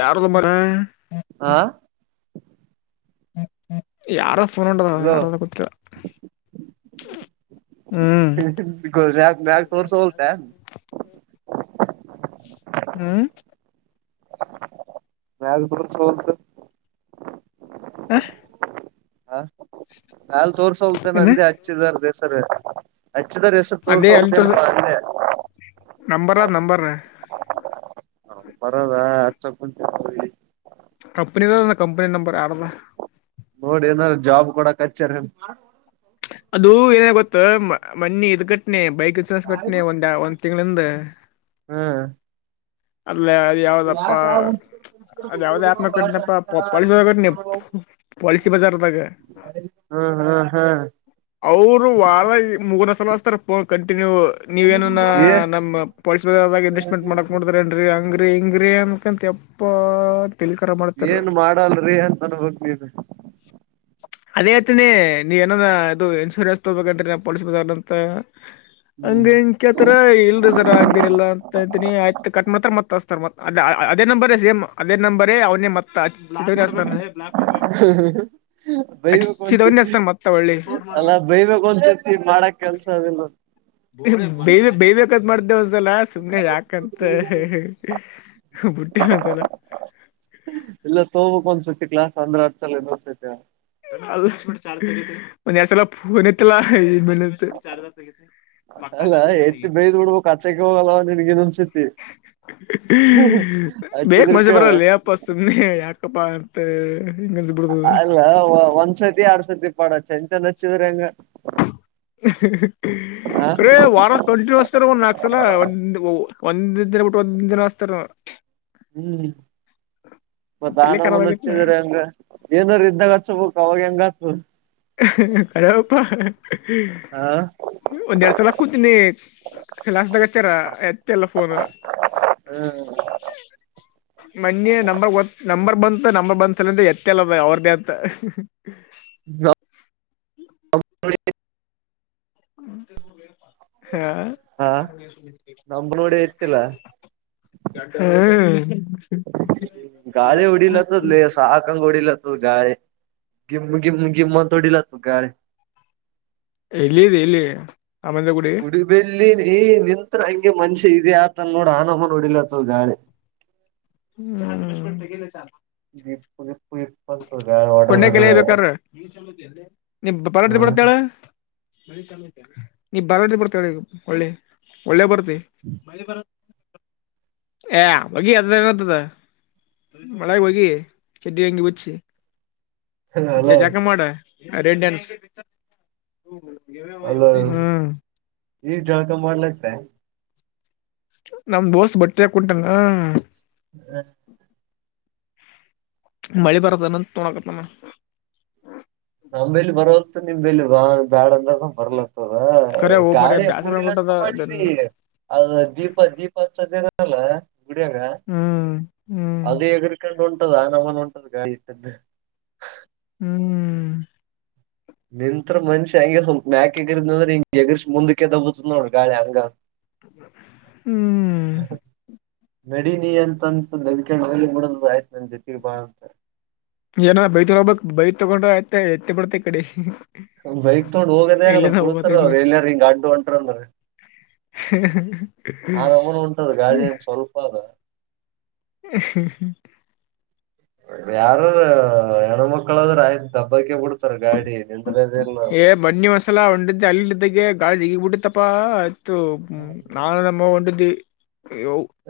ಯಾರ್ದೋ ಮರ. ಹಾ ಯಾರ ಫೋನ್ ಹೊಂಟದ ಯಾರದ ಗೊತಿಲ್ಲ. ಮ್ಯಾಗ್ ತೋರ್ಸವಲ್ದಾ. ಹ್ಮ್. ಮ್ಯಾಗ್ ತೋರ್ಸವಲ್ದು. ಹಾ. ಹ ಮ್ಯಾಲ್ ತೋರ್ಸಒಲ್ದೆನ ಏನ ಅಂದೇ ಹಚ್ಚಿದಾರ್ದ್ ಹೆಸರ. ಹೆಚ್ಚಿದರ್ ಹೆಸ್ರು ತೋರ್ಸವಲ್ದೆನಪ ಅಂದೆ. ನಂಬರಾದ್ ನಂಬರ್. ಬರದ ಆಚಾಕುಂತಿವ್. [unintelligible] ಕಂಪನಿದ ಅದು ಕಂಪನಿ ನಂಬರ್ ಯಾರ್ದ. ನೋಡ್ ಏನಾರ ಜಾಬ್ ಕೊಡಕಚ್ಚಾರೆನ. ಅದು ಏನಾತ್ಗೊತ್ತ ಮ್ ಮನ್ನಿ ಇದ್ ಕಟ್ನೆ ಬೈಕ್ ಇನ್ಸೂರೆನ್ಸ್ ಕಟ್ನೆ ಒಂದ ಒಂದ್ ತಿಂಗ್ಳಿಂದ. ಹಾ. ಅಲ್ಲ. ಯಾವದಪ್ಪ ಅದ್ಯಾವ್ದ ಆಪ್ ನಾಗ್ ಕಟ್ನೆಪ [unintelligible] ಕಟ್ನಿ. ಪೋಲಿಸಿ ಬಜಾರ್ದಾಗ. ಹ್ಮ್ ಹ್ಮ್ ಅವರು ವದ್ರಗ್ ಮೂರನೇಸಲ ಹಸ್ತಾರಪ್ ಫೋನ್ ಕಂಟಿನ್ಯೂ ನೀವೇನ ಹ್ಮ್ ಏ ನಮ್. ಪೋಲ್ಸಿ ಬಜಾರ್ದಾಗ್ ಇನ್ವೆಸ್ಟ್ಮೆಂಟ್ ಮಾಡಕ್ ನೋಡ್ತಿ ರೇನ್ರಿ ಹಂಗ್ರಿ ಹಿಂಗ್ರಿ ಅನ್ಕಂತ ಯಪ್ಪ. ತಿಲಿಕರ ಮಾಡ್ತಾರ ಏನ್ ಮಾಡಲ್ರಿ ಅಂತನ್ [unintelligible] ನೀನು. [inaudible] ಅದೇ ಇತಿನಿ ನೀವ್ ಏನಫಾ ಇದು ಇನ್ಸೂರೆನ್ಸ್ ತಗೋಬೇಕನ್ರಿ ನಾವ್ ಪೊಲೀಸಿ ಬಜಾರ್ ಅಂತ. ಹ್ಮ್ ಹಂಗ ಇಂಗ್ ಕೆತರ ಇಲ್ರಿ ಸರ ಹಂಗೇನಿಲ್ಲಾ ಅಂತ ಅಂತನಿ ಕಟ್ ಮಾಡತರ ಮತ್ ಹಸ್ತರ್. ಅದೇ ನಂಬರೇ ಸೇಮ್ ಅದೇ ನಂಬರೇ ಅವ್ನೆ ಮತ್. [inaudible] ಬೈ ಬೇಕು ಹಚ್ಚಿದವನೇ ಒಂದ್ಸತಿ ಹಚ್ತಾನ ಮತ್ತ ಒಳ್ಳಿ ಅಲ್ಲ ಬೈಬೇಕಕ್ ಒಂದ್ಸತಿ ಮಾಡಕ್ ಕೆಲ್ಸ ಅದಿಲ್ಲ. ಬೈಬೇಕ್ ಬೈಬೇಕ್. ತಗದ್ ಮಾಡ್ದೆ ಒಂದ್ಸಲ ಸುಮ್ನೆ ಯಾಕಂತ ಹೇಳಿ ಬಿುಟ್ಟಿ ಗೊಂದ್ಸಲ. [inaudible] ಇಲ್ಲ ತಗೋಬೋಕೊಂದ್ ಸತಿ ತ್ತತಿ ಕ್ಲಾಸ್ ಅದ್ಮೇಲ್ ಅಚ್ಚಲ್ಲ ಇನೊಂದ್ಸತಿ. ಅದು ಒಂದ್ ಎರದ್ಸಲ ಫೋನ್ ಎತ್ತಲ್ಲ ಇಮೇಲಿಂದ. ಅಲ್ಲ ಪಕ್ಕನಾ. ಎತ್ತಿ ಬೈದ್ ಬಿಡ್ಬೇಕು ಹಚ್ಚಕ್ಕೆ ಹೋಗಲ್ಲ ನಿನ್ಗ ಇನ್ನೊಂದ್ಸತಿ [unintelligible] ಬೇಕ್ ಹಚ್ಚಿದ್ರ ಮಜ ಕೇಳ ಬರಲೇ ಅಪ ಸುಮ್ನೆ ಯಾಕಪ್ಪ. ಅಲ್ಲ ಒಂದ್ಸತಿ ಆರಡ್ ಸತಿ ಪಡ ಚನ್ ಚನಾಚಿದ್ರೆನಂಗ. ರೇ ವಾರ ಕಂಟಿನ್ಯಸ್. ತರ ಒಂದ್ ನಕ್ಸಲ ಒಂದ್ ದಿನ ಬಿಟ್ ಒಂದಿನ ಹಸ್ತಾರ. ಹ್ಮ್ ಮತ್ ತಲಿ ಖರಾಬ್ ಬನಾವೂನ್ ಆಗೈತಿ ಹಚ್ಚಿದ್ರೆನಗ, ಏನಾರ ಇದ್ದಾಗ ಹಚ್ಬೇಕು ಅವಾಗ್ ಹೆಂಗಾಕ್. ಕರೆನಪ. ಹಾ ಸಲ ಕೂತೀನಿ ಕ್ಲಾಸ್ದಾಗ್ ಹಚ್ಚಾರ ಎತ್ತೆ ಇಲ್ಲ ಫೋನ್. ಹ್ಮ. ಮನ್ನಿ ನಂಬರ್ ಒ ನಂಬರ್ ಬಂತು ನಂಬರ್ ಬಂತಲಾ ಎತ್ತೇ ಇಲ್ಲ ಅವ್ರ್ದೇ ಅಂತ. [inaudible] [inaudible] ಹಾ. ಹಾ [inaudible] ನಮ್ದ್ ನೋಡಿ ಎತ್ತಿಲ್ಲ ಹ್ಮ್. ಗಾಳಿ ಉಡಿಲತದ್ಲೇ ಸಾಕಂಗ್ ಉಡಿಲತತ್ ಗಾಳಿ. ಗಿಮ್ ಗಿಮ್ ಗಿಮ್ಮು ಅಂತ ಹೊಡೀಲಾತದ್ ಗಾಳಿ. ಎಲ್ಲಿದಿ ಎಲ್ಲಿ ಅಮೆದ ಗುಡಿ. ಈ ನಿಂತ್ರೆ ಹಂಗೆ ಮನ್ಷ್ಯ ಇದೆ ಯಾತನ್ ನೋಡು ಆನಮುನ್ ಹೊಡೀಲಾತದ್ ಗಾಳಿ. ಹ್ನ್ಮ್ ಈ ಕುು ಇ ಕೊಂಡೆ ಕೆಲ ಬೇಕಾರ ನೀ ಪರದ ಹ ಬರ್ತೇಲಾ [unintelligible] ನೀ ಬರತ್ ಏಳ ವಳ್ಳಿ ಬರ್ತಿ ವಲ್ಯವಾಗ ಭರ್ತಿ ವಲ್ಲಿ [unintelligible] ಏ ಹೊಗಿ ಅದ ಏನತದ ಮಳೆಗೆ ಹೊಗಿ ಚೆಡ್ಡಿ ಅಂಗಿ ಬಿಚ್ಚಿ ಜ ಅಲೋ ಜಾಲ್ಕ ಮಾಡ ರೆಡ್ಡೆನ್ಸ್ ಅಲ್ಲೋ [unintelligible] ಈಗ ಜಲ್ಕಾ ಮಾಡ್ಲತ್ತೆ ನಮ್ ದೋಸ್ತ್ ಬಟ್ಟಿ ಕುಂಟಾನ ಹ್ಮ್ [inaudible] ಮಳೆ ಬರತ್ತನ ತಗೋನೋಕತನ ನಮ್ಮಲಿ ಬರೋತ್ ನಿಮಲಿ ಬಾ ಬಾಳ ಅಂತ ಬರ್ಲತ್ ಕರೆ ಹೋಗ್ ಮರ ಗಾಳಿ ಬ್ಯಾಸರ ಅಂಗೂಡಿಲ್ಲ ಆಗ್ಬಿಟ್ಟದ ಮಾಡಿದಿ ಅದ್ ದೀಪ ದೀಪ ಹಚ್ಚಡ್ ಲ್ಲ ಬಿಡಿಯಾಗ [unintelligible] ಹ್ಮ್ ಹ್ಮ್ ಅದ ಎಗರ್ಕೊಂಡು ಒ ಉಂಟದು ಆ ನಮ್ಮ ಉಂಟದ ಗಾಳಿ ಇಟ್ಟದ್ದೆ... ಹ್ಮ್ ನಿಂತ್ತ್ರ ಮನ್ಷಿ ಹಂಗೆ ಸ್ವಲ್ಪ ಮ್ಯಾಕೆ ಎಗರಿದ್ ಅಂದ್ರೆ ಹಿಂಗೆ ಎಗರ್ ಮುಕ್ಕೆ ದಬ್ಬತ್ ನೋಡ್ ಗಾಳಿ ಹಂಗ. ಹ್ಮ್ [inaudible] [inaudible] ನಡಿನಿ ಅಂತಂತಂದುದಡ ಆಯ್ತು... [unintelligible] ಏನ ಬೈ ತಗೋಗಬೇಕಕ್ ಬೈ ತಗೊಂಡ ಆಯ್ತ ಎತ್ತಿ ಬಿಡ್ತಾ ಇಕಡಿ. ಬೈಕ್ ತೊಗೊಂಡ್ ಹೋಗೋದೇ ಆಗಲ್ಲ ಬುಲ್ತಾರ ಅವ್ರರು ಎಲ್ಲರ ಹಿಂಗ ಅಡ್ಡ ಹೊಂಟ್ರ ಅಂದ್ರ. ಹ [inaudible] ಆರ ಅವನು ಉಂಟದ ಗಾಳಿ ಏನ್ ಸ್ವಲ್ಪ ಅದ. ಹ್ಮ ಹ್ಮ ಯಾರ ರಾ ಹೆಣ್ಮಕ್ಳಾದ್ರ ಆಯ್ತು ಡಬ್ಬಕಿ ಬಿಡ್ತರ ಗಾಡಿ ನಿ ಏ ಬ್ಣಿ ಮಸಾಲ ಒಂಡದ್ದ ಅಲ್ಲಿದ್ದಗೆ ಗಾಳಿ ಜಗ್ಗಿ ಬಿಟ್ಟತ್ತಪ್ಪಾ ತು ನಾನ್ ನಮ್ಮವ್ವ ಉಂಡಿದ್ವಿ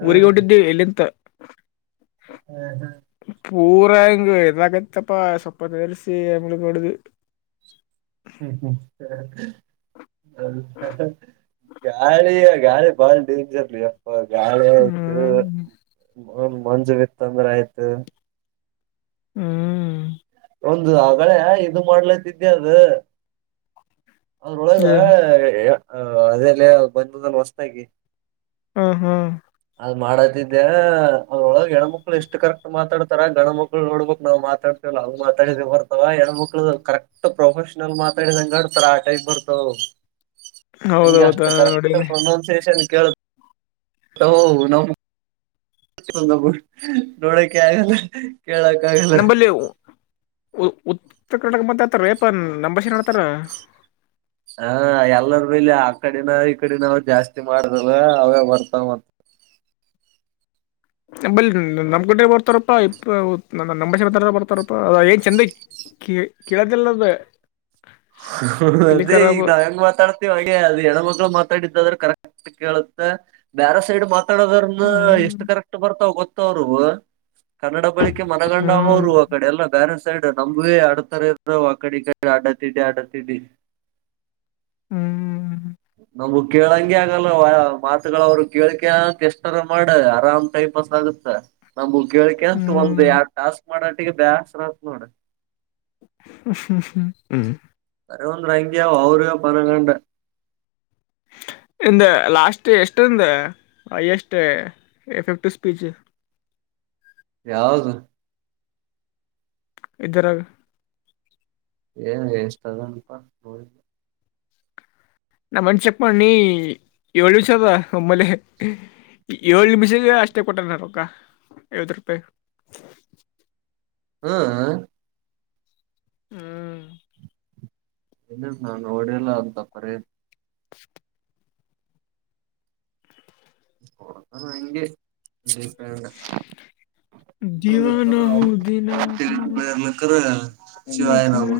ಹ್ಮ್ ಊರಿಗೆ ಹೊಂಟಿದ್ವಿ ಇಲ್ಲಿಂತ. ಹ್ಮ್ ಪೂರಾ ಹಿಂಗ ಇಡ್ಲಕತ್ತೆಪ ಸ್ವಲ್ಪೋತ್ ಇಲ್ಸಿ ಎಂಗ ಬಡಿದ್ವಿ. ಹ್ಮ್ ಹ್ಮ್ [unintelligible] ಹ ಗಾಳಿ [inaudible] ಗಾಳಿ ಬಾಳ ಡೇಂಜರ್ ಲೆ ಎಪ್ಪ ಗಾಳಿ ಆಯ್ತು ಹ್ಮ್ ಮ ಮಂಜ್ ಬಿತ್ತಂದ್ರಾಯ್ತು. ಹ್ಮ್ [inaudible] ಒಂದು ಆಗಳೇ ಇದು ಮಾಡ್ಲತಿದ್ದ್ಯಾ ಅದು [unintelligible] ಅದ್ರೊಳಗ ಏನ್ ಅದೇಲೆ ಬಂದ್ದಲ್ ಹೊಸದಾಗಿ ಹ್ಮ್ ಹ್ಮ್ ಅದ್ ಮಾಡದಿದ್ದೆ ಅದ್ರೊಳಗ ಹೆಣ್ಮಕ್ಳು ಎಷ್ಟು ಕರೆಕ್ಟ್ ಮಾತಾಡ್ತಾರ ಗಣ ಮಕ್ಳು ನೋಡ್ಬೇಕಕ್ ನಾವು ಮಾತಾಡ್ತಿವಲ್ಲ ಅಂಗ್ ಮಾತಾಡಿದ ಬರ್ತವ ಹೆಣ್ಮಕ್ಳ ಕರೆಕ್ಟ್ ಪ್ರೊಫೆಷನಲ್ ಮಾತಾಡಿದಂಗಡ್ತರ ಆಟೈಪ್ ಬರ್ತವವ್. ಹಂಗೆ ಹೌದೌದ ಅಷ್ಟು ಕರೆಕ್ಟ್ ನೋಡೀನಿ ಪ್ರೊನೌನ್ಸಿಯೇಷನ್ ಕೇಳುತ್ [unintelligible] ನಮೂವ್ ಹ ನೋಡಕೆ ಆಗಲ್ಲ ಕೇಳಕ್ ಆಗಲ್ಲ. ನಂಬಲ್ಲಿ ಉ ಉತ್ತರ ಕರ್ನಾಟಕ ಮಾತಾಡ್ತಾರ ಲೇಪ ನಂಬಾಷ ಮಾತಡ್ತಾರ. ಹ ಎಲ್ಲರ ಬಲ್ಲಿ ಆ ಅಕಡೆನ ಈಕಡಿನಾವ ಜಾಸ್ತಿ ಮಾಡ್ರಲ್ ಅವೇ ಬರ್ತಾವ ಮತ್ [inaudible] ನಂಬಲಿ ನಮ್ ಗುಡ ಬರ್ತಾರಪ್ಪಾ ಇ ನಮ್ಮಂಬಷತಾರ ಬರ್ತಾರಪ್ಪಾ ಅದ ಏನ್ ಚೆಂದೈ ಕ [inaudible] ಕೆಡ್ದಲ್ಲ್ದ... ಅದೇ ಈಗ ನಾವ್ ಹೆಂಗ ಮಾತಾಡ್ತಿವ ಹಾಗೆ ಅದು ಹೆಣಮಕ್ ಮಾತಾಡ್ರ ಕರೆಕ್ಟ್ ಕೇಳುತ್ತೆ ಬ್ಯಾರ ಸೈಡ್ ಮಾತ್ ಮಾತಾಡೋದ್ರ ಹ್ಮ್ ಎಷ್ಟು ಕರೆಕ್ಟ್ ಬರ್ತಾವ ಗೊತ್ತವ್ರು ಕನ್ನಡ ಬಳಿ ಕೆ ಮನಗಂಡ ಆವ ಹ್ಮ್ ಅವರು ಅ ಕಡೆ ಎಲ್ಲ ಬ್ಯರೆ ಸೈಡ್ ನಮ್ವೆ ಆಡ್ತಾರೆ ಆ ಕಡೆ ಕಡೆ ಆಡ ಅಡ್ಡ ದಿಡ್ಡಿ ಅಡ್ಡಾದಿಡ್ಡಿ. ಹ್ಮ್ ನಮಗ ಕೇಳಂಗಗೆ ಆಗಲ್ಲ ಮಾತುಗಳು ಅವರು ಕೇಳ್ಕ ಅಂತ ಎಷ್ಟರ ಮಾಡಿ ಆರಾಮ್ ಟೈಮ್... ಪಾಸಾಗುತ್ತೆ. ನಮ್ ಮುಗಿಕ್ ಅಂತ ಒಂದ್ ಹ್ಮ್ ಎರಡ್ ಟಾಸ್ಕ್ ಮಾಡಟ್ಟಿಗೆ ಬೇಸ್ರತ್ ನೋಡ್... ಹ್ಮ ಹ್ಮ್ ಬರೆ ಒಂದ ಅಂಗಿಯ ಅವರ ಪರಗಂಡ ಇಂದ ಲಾಸ್ಟ್ ಎಷ್ಟದ ಹೈಯಸ್ಟ್ ಎಫೆಟ್ವಿ ಸ್ಪೀಚ್ ಯಾವುದು ಇದರಾಗ ಏನು ಎಷ್ಟು ಅಂದನ್ ಪ್ಪಾ [unintelligible] ನಮ್ಮನ್ ಚೆಕ್ ಮಾಡ್ ನೀ ಏಳು ನಿಮಿಷದ ಒಮ್ಮಲೆ ಏಳ್ ನಿಮಿಷಗೆ ಅಷ್ಟೇ ಕೊಟ್ಟನ ರಕ್ಕ ಐವತ್ತು ರೂಪಾಯಿ ಹ್ಮ್ ಹ ಹ್ಮ್ ಏನ್ ನಾನ್ ನೋಡೆ ಇಲ್ಲ ಅಂತ ಪರೇನ್ [unintelligible] ಒಬ್ಬರು ಅಂಗೆ ಡಿಪೆಂಡ್ ದಿವಾನ ಹೂ ದಿನ ದಿವಾನ [unintelligible] ಶಿವಾಯ ನವ್ ದಿವಾನ.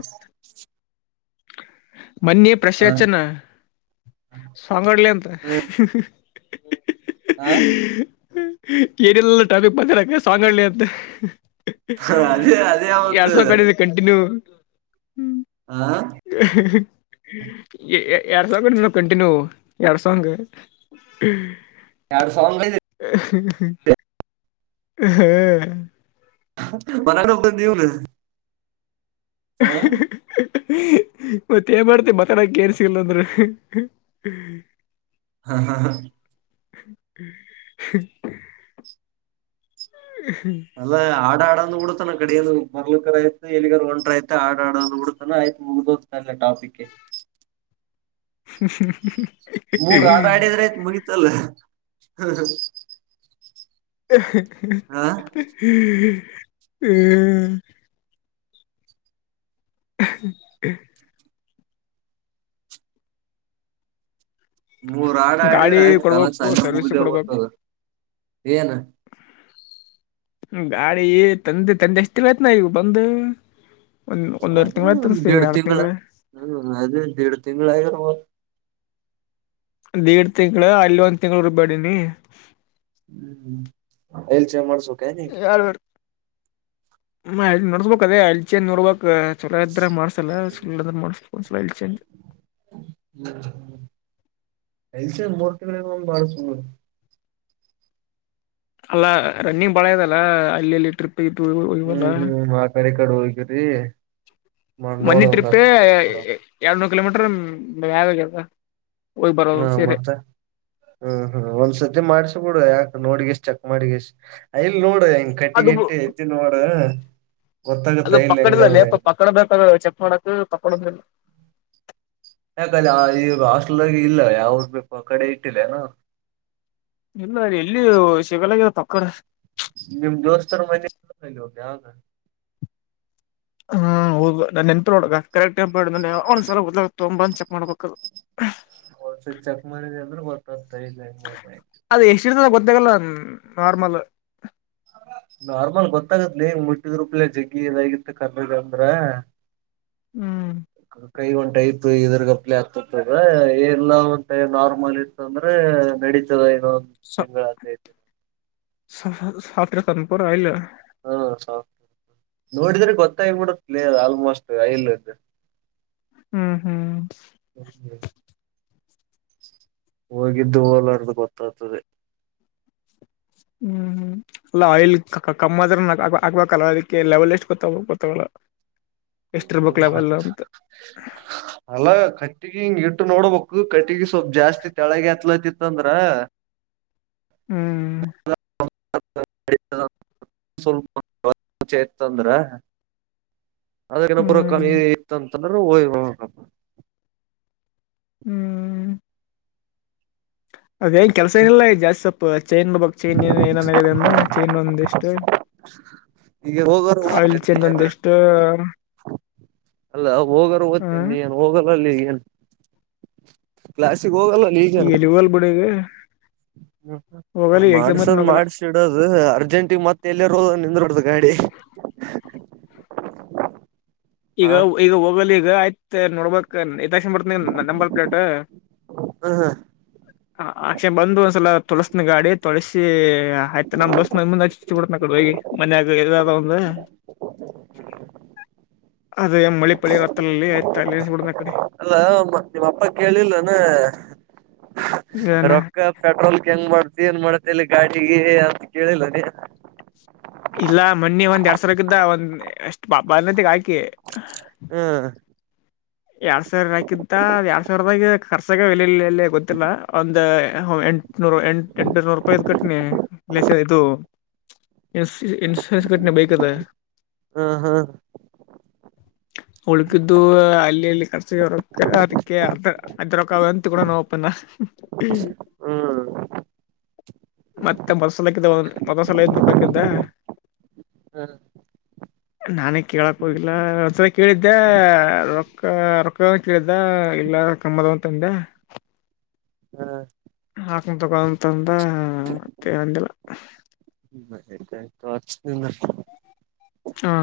ಮನ್ನಿ ಪ್ರಶ್ ಹಾ ಅಚ್ಚೆನ ಸಾಂಗಡ್ಲಿ ಅಂತ ಹಾ ಹೆ ಹೆ ಕೇರೆಲ್ಲಿ ಟಾಪಿಕ್ ಬಂದರಕ್ಕ ಸಾಂಗಾಡಲಿ ಅಂತೆ ಹೆ ಹೆ ಅದೇ ಅದೇ ಎಡ್ ಒಂದು ಸಾವ ಕಡಿದ್ ಕಂಟಿನ್ಯೂ ಹಾ ಎರಡ್ ಸಾವ ಕಡೆ ಕಂಟಿನ್ಯೂ ಎರಡ್ ಸಾಂಗೂ ಹೆ ಎರಡು ಸಾಂಗ್ ಅದಿ ಹೆ ಹೆ ಹ ಮಲನೂ ಬಂದ್ ನೀನ [unintelligible] ಮತ್ತೇನ್ ಮಾಡ್ತಿ ಮಾತಡಕ್ಕೆ ಕೇಳಸಿಲ್ಲ ಅಂದ್ರೆ ಹಾ ಹಾ ಹಾ [inaudible] ಅಲ್ಲ ಆ ಆ ಆಡ್ ಬೂಡತಾನ ಕಡೆಯದು ಬರ್ಲಕರ್ ಐ ಎಲ್ಲಿಗರ್ ಒಂಟ್ರೆ ಐತ ಆಡ ಆಡೋ ಬಿಡತಾನ ಆಯ್ತ್ ಮುಗ್ ಟಾಪಿಕೆ [inaudible] [unintelligible] ಹ್ಮ ಹ್ಮ ಮೂರು ಹಾಡು ಆಡಿದ್ರೆ ಆಯ್ತ್ ಮುಗೀತಲ್ಲೆ ಹ್ಮ ಹ್ಮ್ ಹೇ ಮೂರ್ ಹಾಡು ಆಡಿದ್ರೆ ಗಾಡಿ ಆಯ್ತು ಕಾಲ ಕೊಡ್ಬೇಕು ಸಾಲ ಸರ್ವಿಸ್ ಮುಗ್ದೆ ಹೋತ್ ಕೊಡ್ಬೇಕು ಏನ್ ಗಾಡಿ ತಂದಿ ತಂದಿ ಎಷ್ಟ್ ದಿನ ಆಯ್ತು ಮಾ ಇವು ಬಂದು ಒಂದ್ ಒಂದೂವರೆ ಅದ ತಿಂಗಳ ತನ್ಸ್ತಿ ಒಂದೇರಡ್ ಎರಡು ತಿಂಗಳ ಅದೇ ಎರಡೇ ತಿಂಗಳು ಆಗಿರಬೇಕು. ಎರಡ್ ತಿಂಗಳು ಅಲ್ಲಿ ಒಂದ್ ತಿಂಗಳು ರೂಬಡಿದ್ದೀನಿ. ಹ್ಮ್ ಆಯಿಲ್ ಚೇಂಜ್ ಮಾಡ್ಸೂ ಯ ಮಾಡ್ಸ್ಬೇಕ ಲೇ ಅಯಿಲ್ ಚೇಂಜ್ ಮಾಡ್ಬೇಕು ಚಲೋ ಇದ್ರೆ ಮಾಡ್ಸೂಲ್ಲೆ ಇಲ್ಲಾಂದ್ರೆ ಮಾಡ್ಸಬೇಡ ಚೇಂಜ್ [unintelligible] ಮೂರ್ ತಿಂಗಳಿಗೆ ಮಾಡ್ಸ ಅಲ್ಲ ರನ್ನಿಂಗ್ ಬಾಳ ಇದೆಲ್ಲ ಅಲ್ಲಿಲ್ಲಿ ಟ್ರಿಪ್ ಇಟ್ಟು ಹ್ಮ್ ಇವೆಲ್ಲ ಹ್ಮ್ ಆ ಕಡೆ ಈ ಕಡೆ ಹೋಗಿರಿ ಮಾಡ್ ಮನ್ನಿ ನೋಡ್ಬೇಕ ಟ್ರಿಪ್ಪೇ ಚೆಕ್ ಮಾಡ ಎರಡ್ನೂರು ಕಿಲೋಮೀಟರ್ ಯಾವಾಗದ ಹ್ಮ ಮತ್ತ ಹ್ಮ್ ಹ್ಮ ಒಂದ್ಸತಿ ಮಾಡ್ಸಬ ಬಿಡುುವ ಯಾಕ ನೋಡಗಷ್ಟ ಚಕ್ ಮಾಡಿಷ್ಟ ಇಲ್ ನೋಡ ಹಂಗ್ ಕಟ್ಟಿಗ ಅದು ಇಟ್ಟ ಎ್ದ ನೋಡ ಗೊತ್ತಾಗತ್ತ ಅದು ಐಲ್ ಪಕ್ಕಡಲ್ಲ ಹೆಂಗದ ಪಕ್ಕಡ ಬ ಚೆಕ್ ಮಾಡಕ್ ಪಕಡಿಲ್ಲ ಯಾಕ್ರೆ ಆ ಈವ ಹಾಸ್ಟೆಲ್ಗ ಇಲ್ಲ ಯಾವ್ರ ಬ ಕಡೆ ಇಟ್ಟಿಲ್ಲನ ಇಲ್ಲ ಎಲ್ಲಿ ಶಗಾಲಾಗಲ್ಲ ತಕ್ಕಡ ನಿಮ್ಮ ದೋಸ್ತರು ಮ ಹ ಹ್ಮ ಹೋಗದ ನಾ ನನ್ಪ ನಡ ಕರೆಕ್ಟ್ಟ ಒಂದ್ಸಲ ಹದ್ ತುಂಬ ಅಂದ ಚೆಕ್ ಮಾಡ್ಬೇಕದು ಹ ಹೋಲ್ಸಲ್ ಚೆಕ್ ಮಾಡಿದೆ ಅಂದ್ರರು ಗೊತ್ತಾಗತ ಇಂಗ ಮಲ್ಲ ನಾರ್ಮಲ್ ನಾರ್ಮಲ್ ಗೊತ್ತಾಗತ್ ನೀ ಮುಟ್ಟಿದ್್ರೂಪಲೆ ಜಗ್ಗಿ ಇದಾಗಿತ್ತ ಕರ್ಗ ಅಂದ್ರ ಹ್ಮ್ ಕೈ ಒಂದ್ ಟೈಪ್ ಇದ್ರಗಪ್ಲೆ ಆತದ್ರ ಎಲ್ಲ ಒ ನಾರ್ಮಲ್ ಇತ್ತ ಅಂದ್ರೆೆ ನಡಿತದ ನೊಂದು ತಿಂಗಳು ಸ ಸಫರೆ ಸನಪುರ ಆಯಲ್ಲ ಹಾ ಸೌ ನೋಡಿದ್ರೆ ಗೊತ್ತಾಗಬಿಡ ಪ್ಲೇ ಆಲ್ಮೋಸ್ಟ್ ಐಲ್್ದ ಹ್ಮ್ ಹ್ಮ್ ಹೋಗಿದ್ದು ಹೋಲಾರ್ದು ಗೊತ್ತಾಗ್ತದೆ ಹ್ಮ್ ಹ್ಮ್ ಅಲ್ಲ ಆಯಿಲ್ ಕಮ್ಮ ಆದ್ರ ಹಾಕ್ಬೇಕಲ್ಲ ಅದಕ್ಕೆ ಲೆವೆಲ್ ಎಷ್ಟು ಗೊತ್ತ ಗೊತ್ತಾಗಲ್ಲ ಎಷ್ಟಿರ್ಬೇಕ್ ಲೆವೆಲ್ ಅಂತ ಅಲ ಕಿ ಹಿಂಗ ಇಟ್ಟು ನೋಡ್ಬೇಕು ಕಟ್ಟಿಗೆ ಸ್ವಲ್ಪ್ ಜಾಸ್ತಿ ತಳಗ ಹತ್ಲತಿತ್ತಂದ್ರ ಹ್ಮ್ ವಪ ಚೇತಂದ್ರ ಅದಕ್ಕನ ಹ್ಮ್. ಪುರಕಿ ಇತ್ತಂತಂದ್ರೆ ಹ್ಮ್ ಅದೇನ್ ಕೆಲ್ಸ ಏನಿಲ್ಲ ಜಾಸ್ತಿ ಸೊಪ ಚೈನ್ ಬ ಬಕ್ ಚೈನ್ಏ ಏನನ್ಾಗಿದೆನ್ನ ಚೈನ್ ಒಂದಿಷ್ಟ ಈಗ ಹೋಗರ ಆ ಇಲ್ಲಿ ಓದ್ತೇನಿ ಚೆಂದಂದ ಏನ ಎಷ್ಟು ಅಲ್ಲ ಹೋಗರು ತ್ತೇ ನೀ ಏನ್ ಹೋಗಲ್ಲಲ್ಲಿ ಏನ್ ಕ್ಾ ಹೋಗಲ್ಲ ಈಗ ನೀಗೇನು ಎಲ್ಲಿ ಹೋಗಲ್ ಬಿಡು ಈಗ ಹೋಗಲ್ಲ ಹ್ಮ್ ಎಕ್ಸಾಮ್ ಐತಿ ಮಾಡ್ಸದ್ ಹೋಗಲ್ಲ ಮಾಡ್ಸ ಇಡೋದು ಅರ್ಜೆಂಟಿನ್ ಮತ್ತೆ ಎಲ್ಲಿ ೋದ ನಿಂದ ಹೊಡ್ದ ಗಾಡಿ ಈಗ ಹಾ ಈಗ ಹೋಗಲಿ ಈಗ ಆಯ್ತ ನೋಡ್ಬ ಕ್ಷಣ ಬರ್ತನ ನಂಬಲ್ ಪ್ಲೇಟ್ ಹ್ಮ್ ಅಕ್ಷಣ ಬಂದು ಒಂದ್ಸಲ ತೊಳಸನ ಗಾಡಿ ತೊಳಸಿ ಆಯ್ತು ನಮ್ ದೋಸ್ ಮ ಮುಂದೆ ಬಿಿಡನ ಕಡೆ ಹೋಗಿ ಮನ್ಯಾಗ ಇಾರ ಒಂದ ಅದೇ ಮಳಿ ಪಳಿ ರತ್ರಲ್ಲಿ ಆಯ್ತಾ ಇಲ್ಲ ಸುಡನ ಕಡೆ ಅಲ್ಲ ನಿಮ್ಮ ಅಪ್ಪ ಕೇಳಿಲ್ಲಾನ ಏನ ರೊಕ್ಕ ಪೆಟ್ರೋಲ್ ಕೆ ಹೆಂಗ್ ಮಾಡ್ದ ಏನ್ ಮಾಡ ಮಲ್ಲಿ ಗಾಡಿಗೆ ಅಂತ ಕೇಳಿಲ್ಲದೇ ಇಲ್ಲ ಮಣಿ ಒಂದ್ ಎರಡ್ ಸಾವಿಕ್ಕ್ದ ಒಂದ್ ಅಷ್ಟ್ಾತಿಗ ಹಾಕಿ ಹ್ಮ್ ಎರಡ್ ಸಾವಿರಕಿಂತ ಎರಡ್ ಸಾವಿರದ ಖರ್ಚಾಗ ಎಲಲ್ಲಿ ಗೊತ್ತಿಲ್ಲ ಒಂದು ಎಂಟುನೂರು ಎಂ ಎಂಟನೂರು ರೂಪಾಯಿ ಕಟ್ನಿಸ ಇದು ಇನ್ ಇನ್ಸೂರೆನ್ಸ್ ಘಟನೆ ಬೇಕದ ಹಾ ಹಾ ಉಳಗಿದ್ದು ಅಲ್ಲಿ ಲ್ಲಿ ಕರ್ಸರ ಅದಕ್ಕೆ ಅದ ಅದ್ರಕ್ಕ ಅಂತ ಕೂಡ ನೋಪನ್ನ ಹ್ಮ್ ಮತ್ತೆ ಮೊದಸಾಲಕ್ಕಿಂತ ಮೊದಸಲ ಐದನ ರೂಪಾಯಿ ಕಿಂತ ಹ್ಮ್ ನಾನೇ ಕೇಳಕ್ ಹೋಗಿಲ್ಲ ಒಂದ್ಸಲ ಕೇಳಿದ್ದೆ ಕ್ಕ ಅರಕ್ಕ ಕೇಳ್ದ ಎಲ್ಲ ಕಮ್ಮದವಂತಂದ ಹಾ ಹಾಕ ತಗೊಂತಂದ [unintelligible] [unintelligible] ಹಾ